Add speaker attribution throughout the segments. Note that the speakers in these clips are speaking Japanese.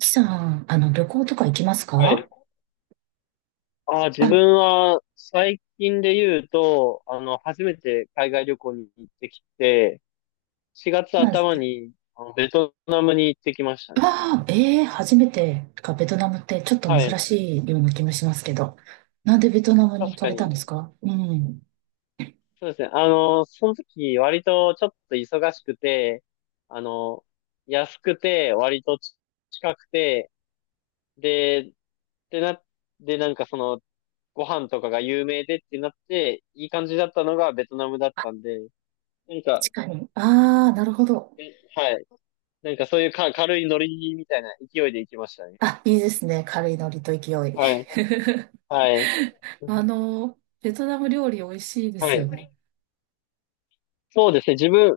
Speaker 1: きさん、旅行とか行きます
Speaker 2: は
Speaker 1: か？
Speaker 2: い。自
Speaker 1: あ、
Speaker 2: 分は最近で言うと、初めて海外旅行に行ってきて、4月
Speaker 1: なんです
Speaker 2: 頭
Speaker 1: ね。
Speaker 2: にベトナムに行ってきましたね。
Speaker 1: ああ、初めてか、ベトナムってちょっと
Speaker 2: は
Speaker 1: 珍
Speaker 2: い。
Speaker 1: しいような気もしますけど。なんでベトナムに行
Speaker 2: 確
Speaker 1: か
Speaker 2: か
Speaker 1: れたんで
Speaker 2: に。
Speaker 1: すか？うん。
Speaker 2: そうですね。その時割とちょっと忙しくて、あの、安くて、割と近くて、で、でな、で、ご飯とかが有名でってなって、いい感じだったのがベトナムだったんで、なんか、
Speaker 1: 確かに。ああ、なるほど。
Speaker 2: えはい。なんかそういうか軽いノリみたいな勢いで行きましたね。
Speaker 1: あ、いいですね。軽いノリと勢い。
Speaker 2: はい。はい。
Speaker 1: ベトナム料理美味しいで
Speaker 2: は
Speaker 1: すよ
Speaker 2: い。
Speaker 1: ね。
Speaker 2: そうですね。自分、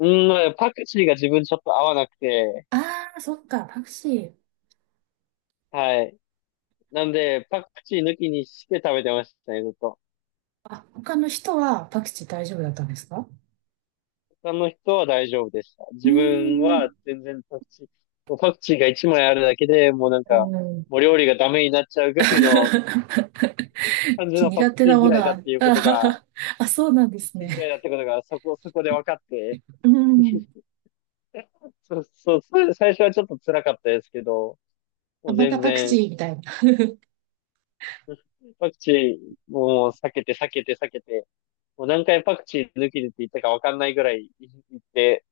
Speaker 2: うんまあ、パクチーが自分ちょっと合わなくて、
Speaker 1: ああ、そっか、パクチー。
Speaker 2: はい。なんで、パクチー抜きにして食べてましたね、ずっと。
Speaker 1: あ、他の人はパクチー大丈夫だったんですか？
Speaker 2: 他の人は大丈夫でした。
Speaker 1: うー
Speaker 2: 自分は
Speaker 1: ん。
Speaker 2: 全然パクチー、もうパクチーが一枚あるだけでもうなん
Speaker 1: う
Speaker 2: か、
Speaker 1: ん。
Speaker 2: もう料理がダメになっちゃうぐらいの 感じのパ
Speaker 1: 苦
Speaker 2: ク
Speaker 1: 手
Speaker 2: チー
Speaker 1: なも
Speaker 2: 嫌
Speaker 1: の
Speaker 2: いだっ
Speaker 1: は、
Speaker 2: ていうことが、
Speaker 1: あ、あ、そうなんで
Speaker 2: パク
Speaker 1: す
Speaker 2: チー嫌い
Speaker 1: ね。
Speaker 2: だってことがそこそこで分かって、
Speaker 1: うん。
Speaker 2: そう、それで最初はちょっと辛かったですけど、
Speaker 1: あ、
Speaker 2: もう
Speaker 1: また
Speaker 2: 全
Speaker 1: パクチ
Speaker 2: 然、
Speaker 1: ーみたいな。
Speaker 2: パクチーもう避けて、もう何回パクチー抜きでって言ったかわかんないぐらい言って、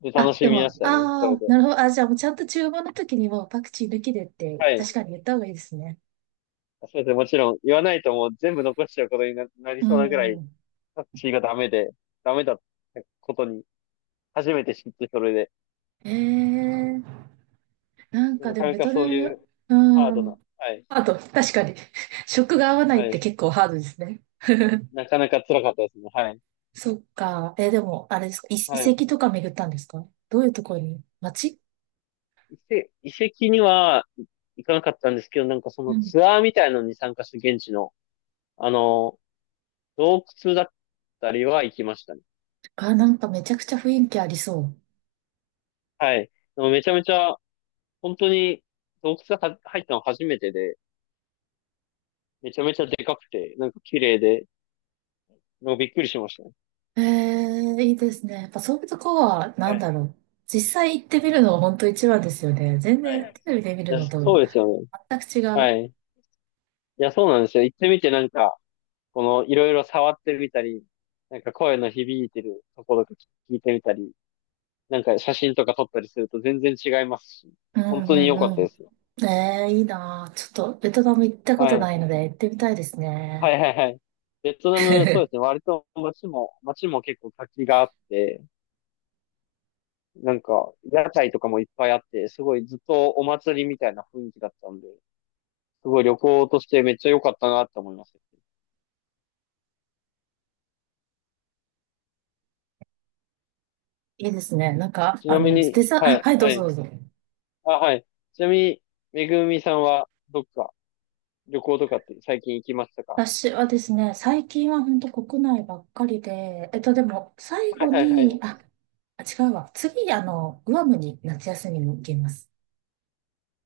Speaker 2: で、楽
Speaker 1: あ、
Speaker 2: し
Speaker 1: で
Speaker 2: みま
Speaker 1: も、
Speaker 2: したね、そ
Speaker 1: あ
Speaker 2: れ
Speaker 1: あ、
Speaker 2: で。
Speaker 1: なるほど。あ、じゃあもうちゃんと注文の時にもうパクチー抜きでって
Speaker 2: は
Speaker 1: 確
Speaker 2: い。
Speaker 1: かに言った方がいいですね。
Speaker 2: それでもちろん言わないともう全部残しちゃうことになり
Speaker 1: う
Speaker 2: そうなぐらい、
Speaker 1: ん。
Speaker 2: パクチーがダメで、ダメだったことに、初めて知ってそれで。
Speaker 1: ええ、なんか
Speaker 2: な
Speaker 1: で
Speaker 2: か
Speaker 1: も
Speaker 2: な
Speaker 1: ベ
Speaker 2: か
Speaker 1: トナ
Speaker 2: そうい
Speaker 1: ム、
Speaker 2: う
Speaker 1: う
Speaker 2: ハードな、
Speaker 1: ん。
Speaker 2: はい、
Speaker 1: あと、確かに、食が合わない
Speaker 2: は
Speaker 1: って
Speaker 2: い。
Speaker 1: 結構ハードですね。
Speaker 2: なかなか辛かったですね、はい。
Speaker 1: そっか。えでも、あれですか、
Speaker 2: は
Speaker 1: 遺
Speaker 2: い。
Speaker 1: 跡とか巡ったんですか？どういうところに街
Speaker 2: 遺跡には行かなかったんですけど、なんかそ
Speaker 1: う
Speaker 2: の
Speaker 1: ん。
Speaker 2: ツアーみたいのに参加する現地の、あの、洞窟だったりは行きましたね。
Speaker 1: あ、なんかめちゃくちゃ雰囲気ありそう。
Speaker 2: はい。でもめちゃめちゃ、本当に洞窟が入ったの初めてで、めちゃめちゃでかくて、なんか綺麗で、なんかびっくりしましたね。
Speaker 1: ええ、いいですね。やっぱそういうとこは、な
Speaker 2: は
Speaker 1: ん
Speaker 2: い。
Speaker 1: だろう。実際行ってみるのは本当一番ですよね。全
Speaker 2: は
Speaker 1: 然
Speaker 2: い。
Speaker 1: テレビで見
Speaker 2: い
Speaker 1: る
Speaker 2: や、
Speaker 1: のと
Speaker 2: そうですよね。
Speaker 1: 全く違
Speaker 2: は
Speaker 1: う。
Speaker 2: い。いや、そうなんですよ。行ってみてなんか、このいろいろ触ってみたり、なんか声の響いてるところとか聞いてみたり、なんか写真とか撮ったりすると全然違いますし、
Speaker 1: う
Speaker 2: 本当に
Speaker 1: ん
Speaker 2: 良
Speaker 1: う
Speaker 2: かっ
Speaker 1: んう
Speaker 2: たで
Speaker 1: ん。
Speaker 2: すよ。
Speaker 1: ええ、いいなあ。ちょっとベトナム行ったこと
Speaker 2: は
Speaker 1: ない
Speaker 2: い。
Speaker 1: ので行ってみたいです
Speaker 2: は
Speaker 1: ね。
Speaker 2: いはいはい。ベトナム、そうですね。割と街も結構活気があって、なんか、屋台とかもいっぱいあって、すごいずっとお祭りみたいな雰囲気だったんで、すごい旅行としてめっちゃ良かったなって思います。
Speaker 1: いいですね。
Speaker 2: ちなみ
Speaker 1: デ
Speaker 2: に、
Speaker 1: ザ、
Speaker 2: は
Speaker 1: あ、
Speaker 2: い、
Speaker 1: はい、ど
Speaker 2: は
Speaker 1: うぞ
Speaker 2: い。
Speaker 1: どうぞ。
Speaker 2: あ、はい。ちなみに、めぐみさんはどっか旅行とかって最近行きましたか？
Speaker 1: 私はですね、最近は本当国内ばっかりで、でも、最
Speaker 2: は
Speaker 1: 後
Speaker 2: いはいは
Speaker 1: に、
Speaker 2: い。
Speaker 1: あ、あ、違うわ。次、グアムに夏休みに行きます。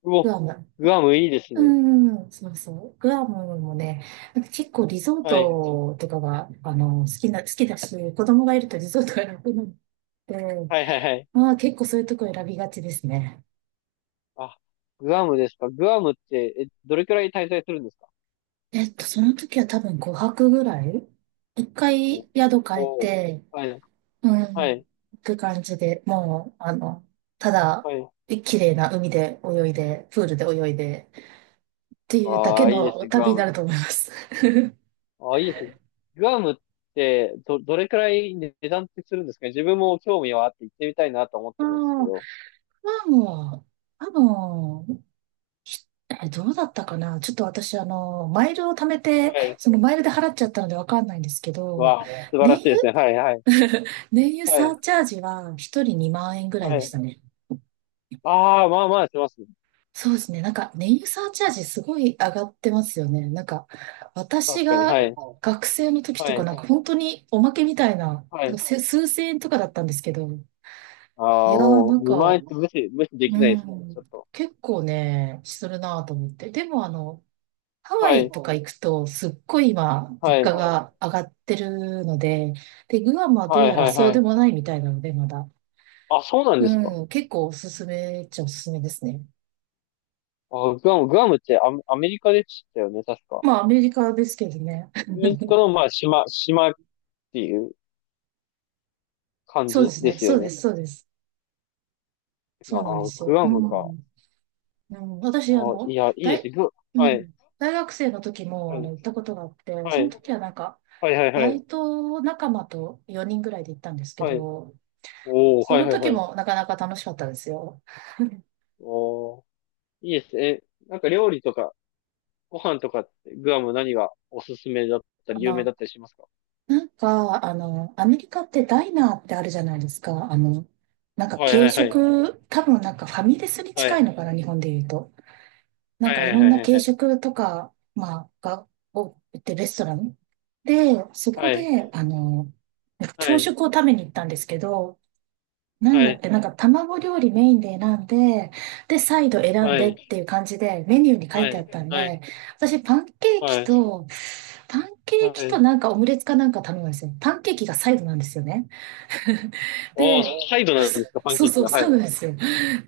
Speaker 2: う
Speaker 1: グ
Speaker 2: お、
Speaker 1: アム。
Speaker 2: グアムいいです
Speaker 1: う
Speaker 2: ね。
Speaker 1: んん、そうそう。グアムもね、なんか結構リゾー
Speaker 2: はい。
Speaker 1: トとかが、好きだし、子供がいるとリゾートが楽なので、
Speaker 2: はいはいはい。
Speaker 1: まあ結構そういうとこ選びがちですね。
Speaker 2: あ、グアムですか。グアムって、え、どれくらい滞在するんですか？
Speaker 1: えっと、その時は多分5泊ぐらい、一
Speaker 2: お、
Speaker 1: 回宿変え
Speaker 2: おー、
Speaker 1: て、
Speaker 2: はい、
Speaker 1: う
Speaker 2: はい、
Speaker 1: ん、行く感じで、もう、ただ、
Speaker 2: はい。
Speaker 1: 綺麗な海で泳いで、プールで泳いで、っていうだ
Speaker 2: あ
Speaker 1: け
Speaker 2: あ、いいです
Speaker 1: の
Speaker 2: ね、グ
Speaker 1: 旅
Speaker 2: ア
Speaker 1: にな
Speaker 2: ム。
Speaker 1: ると思います。
Speaker 2: ああ、いいですね。グアムって、どれくらい値段ってするんですかね？自分も興味はあって行ってみたいなと思っ
Speaker 1: ああ、
Speaker 2: てるんですけ
Speaker 1: ま
Speaker 2: ど。
Speaker 1: あもう、多しえどうだったかな。ちょっと私、マイルを貯めて、
Speaker 2: はい。
Speaker 1: そのマイルで払っちゃったのでわかんないんですけど、
Speaker 2: わあ、
Speaker 1: ね、
Speaker 2: 素晴
Speaker 1: 燃
Speaker 2: らしいですね。はい、はい、
Speaker 1: 油 燃油
Speaker 2: は
Speaker 1: サ
Speaker 2: い、
Speaker 1: ーチャージは一人2万円ぐらい
Speaker 2: は
Speaker 1: でし
Speaker 2: い。
Speaker 1: たね。
Speaker 2: ああ、まあまあしますね。
Speaker 1: そうですね。なんか、燃油サーチャージすごい上がってますよね。なんか、私
Speaker 2: 確かに、
Speaker 1: が
Speaker 2: はい、
Speaker 1: 学生の時
Speaker 2: は
Speaker 1: とか、なんか
Speaker 2: い、
Speaker 1: 本当におまけみたいな、
Speaker 2: は
Speaker 1: なんか
Speaker 2: い。
Speaker 1: せ数千円とかだったんですけど、い
Speaker 2: あ
Speaker 1: や
Speaker 2: あ、
Speaker 1: ー、
Speaker 2: も
Speaker 1: なん
Speaker 2: う、
Speaker 1: か、
Speaker 2: 2万円って無視で
Speaker 1: う
Speaker 2: きないですね。ちょっ
Speaker 1: ん、
Speaker 2: と。
Speaker 1: 結構ね、するなぁと思って。でも、ハワ
Speaker 2: は
Speaker 1: イ
Speaker 2: い、
Speaker 1: とか行くと、すっごい今、
Speaker 2: は
Speaker 1: 物
Speaker 2: い、
Speaker 1: 価
Speaker 2: は
Speaker 1: が上がってるので、で、グアムは
Speaker 2: い、
Speaker 1: ど
Speaker 2: は
Speaker 1: う
Speaker 2: い、
Speaker 1: やらそう
Speaker 2: は
Speaker 1: で
Speaker 2: い。
Speaker 1: もないみたいなので、まだ。
Speaker 2: あ、そうなんですか？
Speaker 1: うん、結構おすすめっちゃおすすめですね。
Speaker 2: グアムってアメリカでしたよね、確か。
Speaker 1: まあ、アメリカですけどね。
Speaker 2: アメリカ のまあ島っていう感
Speaker 1: そうで
Speaker 2: じ
Speaker 1: す
Speaker 2: で
Speaker 1: ね。
Speaker 2: す
Speaker 1: そ
Speaker 2: よ
Speaker 1: うで
Speaker 2: ね。
Speaker 1: す、そうです。そうなんで
Speaker 2: あ、
Speaker 1: す
Speaker 2: グ
Speaker 1: よ。う
Speaker 2: アムか。
Speaker 1: ん。うん、私、あ
Speaker 2: あ、い
Speaker 1: の、
Speaker 2: やいいです、
Speaker 1: 大、
Speaker 2: グ、
Speaker 1: う
Speaker 2: はい
Speaker 1: ん、大学生の時
Speaker 2: は
Speaker 1: も、
Speaker 2: い
Speaker 1: 行ったことがあって、
Speaker 2: は
Speaker 1: その
Speaker 2: い
Speaker 1: 時はなんか、
Speaker 2: はいはい
Speaker 1: バ
Speaker 2: はい
Speaker 1: イト仲間と4人ぐらいで行ったんですけ
Speaker 2: はい。
Speaker 1: ど、
Speaker 2: お
Speaker 1: そ
Speaker 2: はい
Speaker 1: の
Speaker 2: はい
Speaker 1: 時
Speaker 2: はい。
Speaker 1: もなかなか楽しかったですよ。
Speaker 2: おいいです、え、なんか料理とかご飯とか、グアム何がおすすめだった
Speaker 1: あ
Speaker 2: り有名
Speaker 1: の、
Speaker 2: だったりしますか？
Speaker 1: アメリカってダイナーってあるじゃないですか。なんか
Speaker 2: はいは
Speaker 1: 軽
Speaker 2: いはい
Speaker 1: 食、多分なんかファミレスに
Speaker 2: は
Speaker 1: 近
Speaker 2: い
Speaker 1: いのかな、日本で言うと。なん
Speaker 2: はい
Speaker 1: か
Speaker 2: は
Speaker 1: いろんな
Speaker 2: い
Speaker 1: 軽
Speaker 2: はい
Speaker 1: 食とか、まあ、が、を売ってるレストランで、そこ
Speaker 2: はい
Speaker 1: で、なんか
Speaker 2: は
Speaker 1: 朝
Speaker 2: い
Speaker 1: 食を食べに行ったんですけど、なん
Speaker 2: は
Speaker 1: だっ
Speaker 2: い
Speaker 1: け、なんか卵料理メインで選んで、で、サイド選ん
Speaker 2: は
Speaker 1: でっ
Speaker 2: い
Speaker 1: ていう感じでメニューに書いてあった
Speaker 2: は
Speaker 1: んで、私パンケー
Speaker 2: い
Speaker 1: キ
Speaker 2: は
Speaker 1: とパンケーキと
Speaker 2: い。
Speaker 1: なんかオムレツかなんか頼むんですよ。パンケーキがサイドなんですよね。
Speaker 2: おー、
Speaker 1: で、お
Speaker 2: サイ
Speaker 1: サイ
Speaker 2: ド
Speaker 1: ドなんで
Speaker 2: なんです
Speaker 1: す
Speaker 2: か、パン
Speaker 1: そう
Speaker 2: ケー
Speaker 1: ねそ
Speaker 2: キ
Speaker 1: う、
Speaker 2: が。は
Speaker 1: サイ
Speaker 2: い。
Speaker 1: ドなんですよ。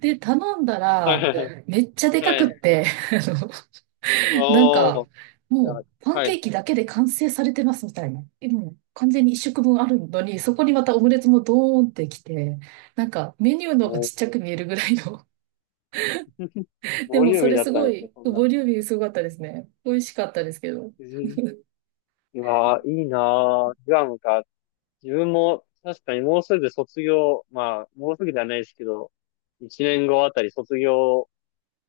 Speaker 1: で、頼んだ
Speaker 2: はいは
Speaker 1: ら、
Speaker 2: いはい。
Speaker 1: めっちゃでか
Speaker 2: は
Speaker 1: くっ
Speaker 2: い。
Speaker 1: て、あのなんか、
Speaker 2: おー、いや、
Speaker 1: もう、パン
Speaker 2: は
Speaker 1: ケ
Speaker 2: い。
Speaker 1: ーキだけで完成されてますみたいな。え、もう完全に一食分あるのに、そこにまたオムレツもドーンってきて、なんかメニューの方が
Speaker 2: お
Speaker 1: ち
Speaker 2: ー、
Speaker 1: っちゃく見えるぐらいの。で
Speaker 2: ボ
Speaker 1: も
Speaker 2: リュー
Speaker 1: そ
Speaker 2: ミー
Speaker 1: れ
Speaker 2: だっ
Speaker 1: す
Speaker 2: た
Speaker 1: ご
Speaker 2: んですよ、
Speaker 1: い、
Speaker 2: そんな。
Speaker 1: ボリューミーすごかったですね。美味しかったですけど。
Speaker 2: うん、うわー、いいなー。グアムか。自分も、確かにもうすぐ卒業、まあ、もうすぐではないですけど、一年後あたり卒業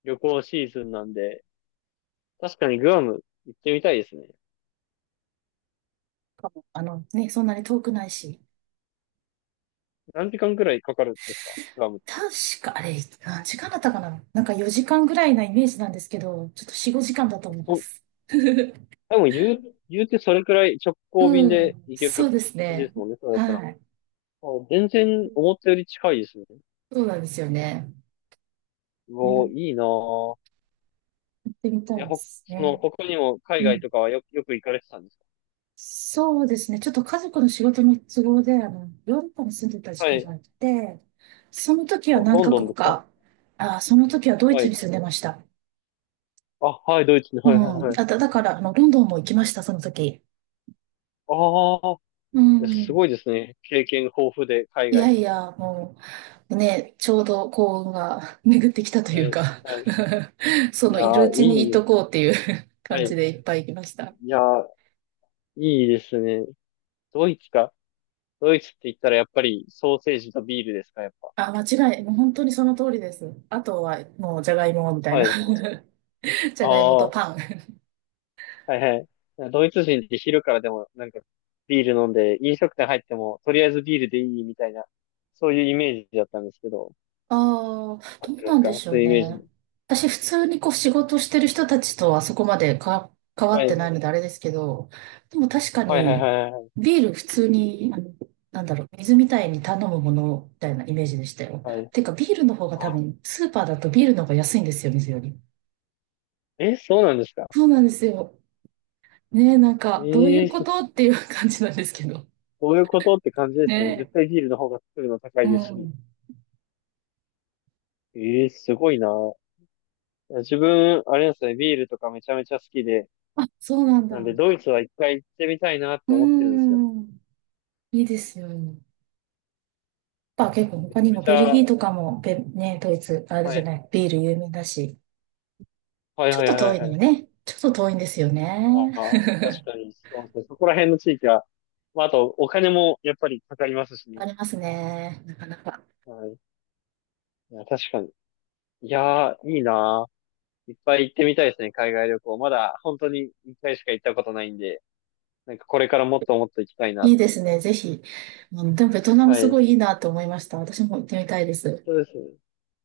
Speaker 2: 旅行シーズンなんで、確かにグアム行ってみたいですね。
Speaker 1: あのね、そんなに遠くないし。
Speaker 2: 何時間くらいかかるんですか、グアムって。
Speaker 1: 確か、あれ、何時間だったかな。なんか4時間ぐらいなイメージなんですけど、ちょっと4、5時間だと
Speaker 2: あ
Speaker 1: 思い
Speaker 2: そ
Speaker 1: ま
Speaker 2: こ、
Speaker 1: す。
Speaker 2: 多分言う、言うてそれくらい直行
Speaker 1: う
Speaker 2: 便で
Speaker 1: ん、
Speaker 2: 行け
Speaker 1: そう
Speaker 2: る
Speaker 1: です
Speaker 2: 感じ
Speaker 1: ね。
Speaker 2: ですもんね、そうだったら。あ、
Speaker 1: はい。
Speaker 2: 全然思ったより近いですね。
Speaker 1: そうなんですよね。
Speaker 2: うわ、
Speaker 1: ね、
Speaker 2: いいなぁ。
Speaker 1: 行ってみた
Speaker 2: いや、
Speaker 1: いですね。
Speaker 2: 他にも海
Speaker 1: う
Speaker 2: 外と
Speaker 1: ん、
Speaker 2: かはよく行かれてたんですか？
Speaker 1: そうですね。ちょっと家族の仕事の都合で、ヨーロッパに住んでた時
Speaker 2: は
Speaker 1: 期
Speaker 2: い。
Speaker 1: があって、その時は何
Speaker 2: ロン
Speaker 1: カ
Speaker 2: ドン
Speaker 1: 国
Speaker 2: ですか？
Speaker 1: か、あ、その時はドイ
Speaker 2: は
Speaker 1: ツ
Speaker 2: い。
Speaker 1: に住んでました。
Speaker 2: あ、はい、ドイツに、
Speaker 1: う
Speaker 2: はい、はい、
Speaker 1: ん。
Speaker 2: はい。
Speaker 1: あと、だから、ロンドンも行きました、その時。
Speaker 2: ああ、
Speaker 1: う
Speaker 2: いや、す
Speaker 1: ん。
Speaker 2: ごいですね。経験豊富で、海
Speaker 1: いや
Speaker 2: 外
Speaker 1: い
Speaker 2: の。
Speaker 1: や、もう、ね、ちょうど幸運が 巡ってきたとい
Speaker 2: は
Speaker 1: う
Speaker 2: い、は
Speaker 1: か、
Speaker 2: い。
Speaker 1: そ
Speaker 2: い
Speaker 1: の
Speaker 2: や
Speaker 1: いる
Speaker 2: ー、
Speaker 1: うちにい
Speaker 2: いい。
Speaker 1: とこうっていう
Speaker 2: は
Speaker 1: 感じ
Speaker 2: い。
Speaker 1: でいっぱい行きました。
Speaker 2: いやー、いいですね。ドイツか。ドイツって言ったら、やっぱり、ソーセージとビールですか、やっぱ。
Speaker 1: あ、間違い、もう本当にその通りです。あとはもうじゃがいもみたい
Speaker 2: は
Speaker 1: な。
Speaker 2: い。
Speaker 1: じゃ
Speaker 2: あ
Speaker 1: がいもと
Speaker 2: あ。
Speaker 1: パン。
Speaker 2: はいはい。ドイツ人って昼からでもなんかビール飲んで、飲食店入ってもとりあえずビールでいいみたいな、そういうイメージだったんですけど、
Speaker 1: ああ、
Speaker 2: あ
Speaker 1: ど
Speaker 2: っ
Speaker 1: う
Speaker 2: てま
Speaker 1: な
Speaker 2: す
Speaker 1: んで
Speaker 2: か、
Speaker 1: し
Speaker 2: そ
Speaker 1: ょ
Speaker 2: う
Speaker 1: う
Speaker 2: いうイメー
Speaker 1: ね。
Speaker 2: ジ。
Speaker 1: 私、普通にこう仕事してる人たちとはそこまで関わ
Speaker 2: は
Speaker 1: ってない
Speaker 2: い。
Speaker 1: のであれですけど、でも確か
Speaker 2: はいはい
Speaker 1: に、
Speaker 2: はいはい
Speaker 1: ビール普通に、なんだろう、水みたいに頼むものみたいなイメージでしたよ。
Speaker 2: はい。
Speaker 1: てか、ビールの方が多
Speaker 2: あ、
Speaker 1: 分、スーパーだとビールの方が安いんですよ、水より。
Speaker 2: え、そうなんですか？
Speaker 1: そうなんですよ。ねえ、なんか、どうい
Speaker 2: ええ
Speaker 1: うこ
Speaker 2: そ、
Speaker 1: とっていう感じなんですけど。
Speaker 2: そういうことって感じですね。絶
Speaker 1: ね
Speaker 2: 対ビールの方が作るの高
Speaker 1: え。
Speaker 2: い
Speaker 1: う
Speaker 2: ですし。
Speaker 1: ん。
Speaker 2: ええ、すごいな。自分、あれなんですね、ビールとかめちゃめちゃ好きで、
Speaker 1: あ、そうなんだ。
Speaker 2: なんで
Speaker 1: う
Speaker 2: ドイツは一回行ってみたいなっ
Speaker 1: ー
Speaker 2: て思ってるんですよね。
Speaker 1: ん。いいですよね。結構
Speaker 2: め
Speaker 1: 他
Speaker 2: ちゃ
Speaker 1: に
Speaker 2: め
Speaker 1: も
Speaker 2: ち
Speaker 1: ベル
Speaker 2: ゃ、
Speaker 1: ギーとかもドイツ、ある
Speaker 2: は
Speaker 1: じゃ
Speaker 2: い、
Speaker 1: ない、ビール有名だし、
Speaker 2: はい
Speaker 1: ちょっ
Speaker 2: はい
Speaker 1: と
Speaker 2: は
Speaker 1: 遠
Speaker 2: い
Speaker 1: いの
Speaker 2: は
Speaker 1: よ
Speaker 2: い。
Speaker 1: ね。ちょっと遠いんですよ
Speaker 2: あ
Speaker 1: ね。
Speaker 2: あ、確かに、そうですね。そこら辺の地域は、まあ、あと、お金もやっぱりかかりますしね。
Speaker 1: ありますね。なかなか。
Speaker 2: はい。いや、確かに。いやー、いいなー。いっぱい行ってみたいですね、海外旅行。まだ、本当に一回しか行ったことないんで、なんかこれからもっともっと行きたいなっ
Speaker 1: いいで
Speaker 2: て。
Speaker 1: すね。ぜひ。うん、でもベトナム
Speaker 2: は
Speaker 1: す
Speaker 2: い。
Speaker 1: ごいいいなと思いました。私も行ってみたいです。
Speaker 2: そうですね。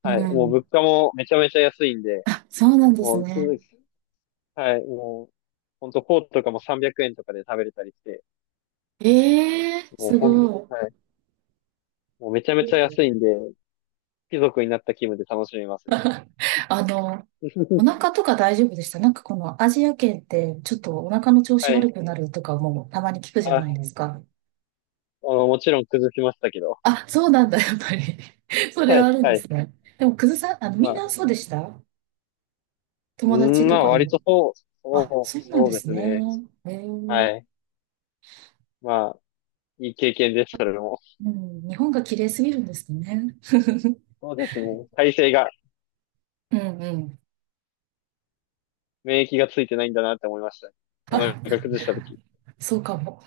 Speaker 1: う
Speaker 2: はい。もう
Speaker 1: ん。
Speaker 2: 物価もめちゃめちゃ安いんで、
Speaker 1: あ、そうなんです
Speaker 2: もう、き
Speaker 1: ね。
Speaker 2: はい。もう、ほんと、フォーとかも300円とかで食べれたりして、
Speaker 1: ええー、
Speaker 2: もう
Speaker 1: す
Speaker 2: ほん、
Speaker 1: ご
Speaker 2: はい。もうめちゃめちゃ
Speaker 1: い。
Speaker 2: 安いんで、貴族になった気分で楽しめますよ。
Speaker 1: あの、お 腹とか大丈夫でした？なんかこのアジア圏ってちょっとお腹の調子
Speaker 2: はい。
Speaker 1: 悪くなるとかもたまに聞くじゃない
Speaker 2: あ
Speaker 1: ですか。
Speaker 2: もちろん崩しましたけど。
Speaker 1: あ、そうなんだ、やっぱり。それ
Speaker 2: は
Speaker 1: はあ
Speaker 2: い、
Speaker 1: るん
Speaker 2: は
Speaker 1: です
Speaker 2: い。
Speaker 1: ね。でも、くずさん、み
Speaker 2: ま
Speaker 1: んな
Speaker 2: あ、
Speaker 1: そうでした？
Speaker 2: う
Speaker 1: 友達
Speaker 2: ん
Speaker 1: と
Speaker 2: まあ、
Speaker 1: か
Speaker 2: 割
Speaker 1: も。
Speaker 2: とそう、
Speaker 1: あ、
Speaker 2: そ
Speaker 1: そ
Speaker 2: う、
Speaker 1: うなん
Speaker 2: そ
Speaker 1: で
Speaker 2: うで
Speaker 1: す
Speaker 2: す
Speaker 1: ね。
Speaker 2: ね。
Speaker 1: へえ。
Speaker 2: はい。まあ、いい経験です、それも。
Speaker 1: うん、日本が綺麗すぎるんですね。
Speaker 2: そうですね。体勢が、
Speaker 1: うんうん。
Speaker 2: 免疫がついてないんだなって思いました。お腹
Speaker 1: あ、
Speaker 2: 崩した時。
Speaker 1: そうかも。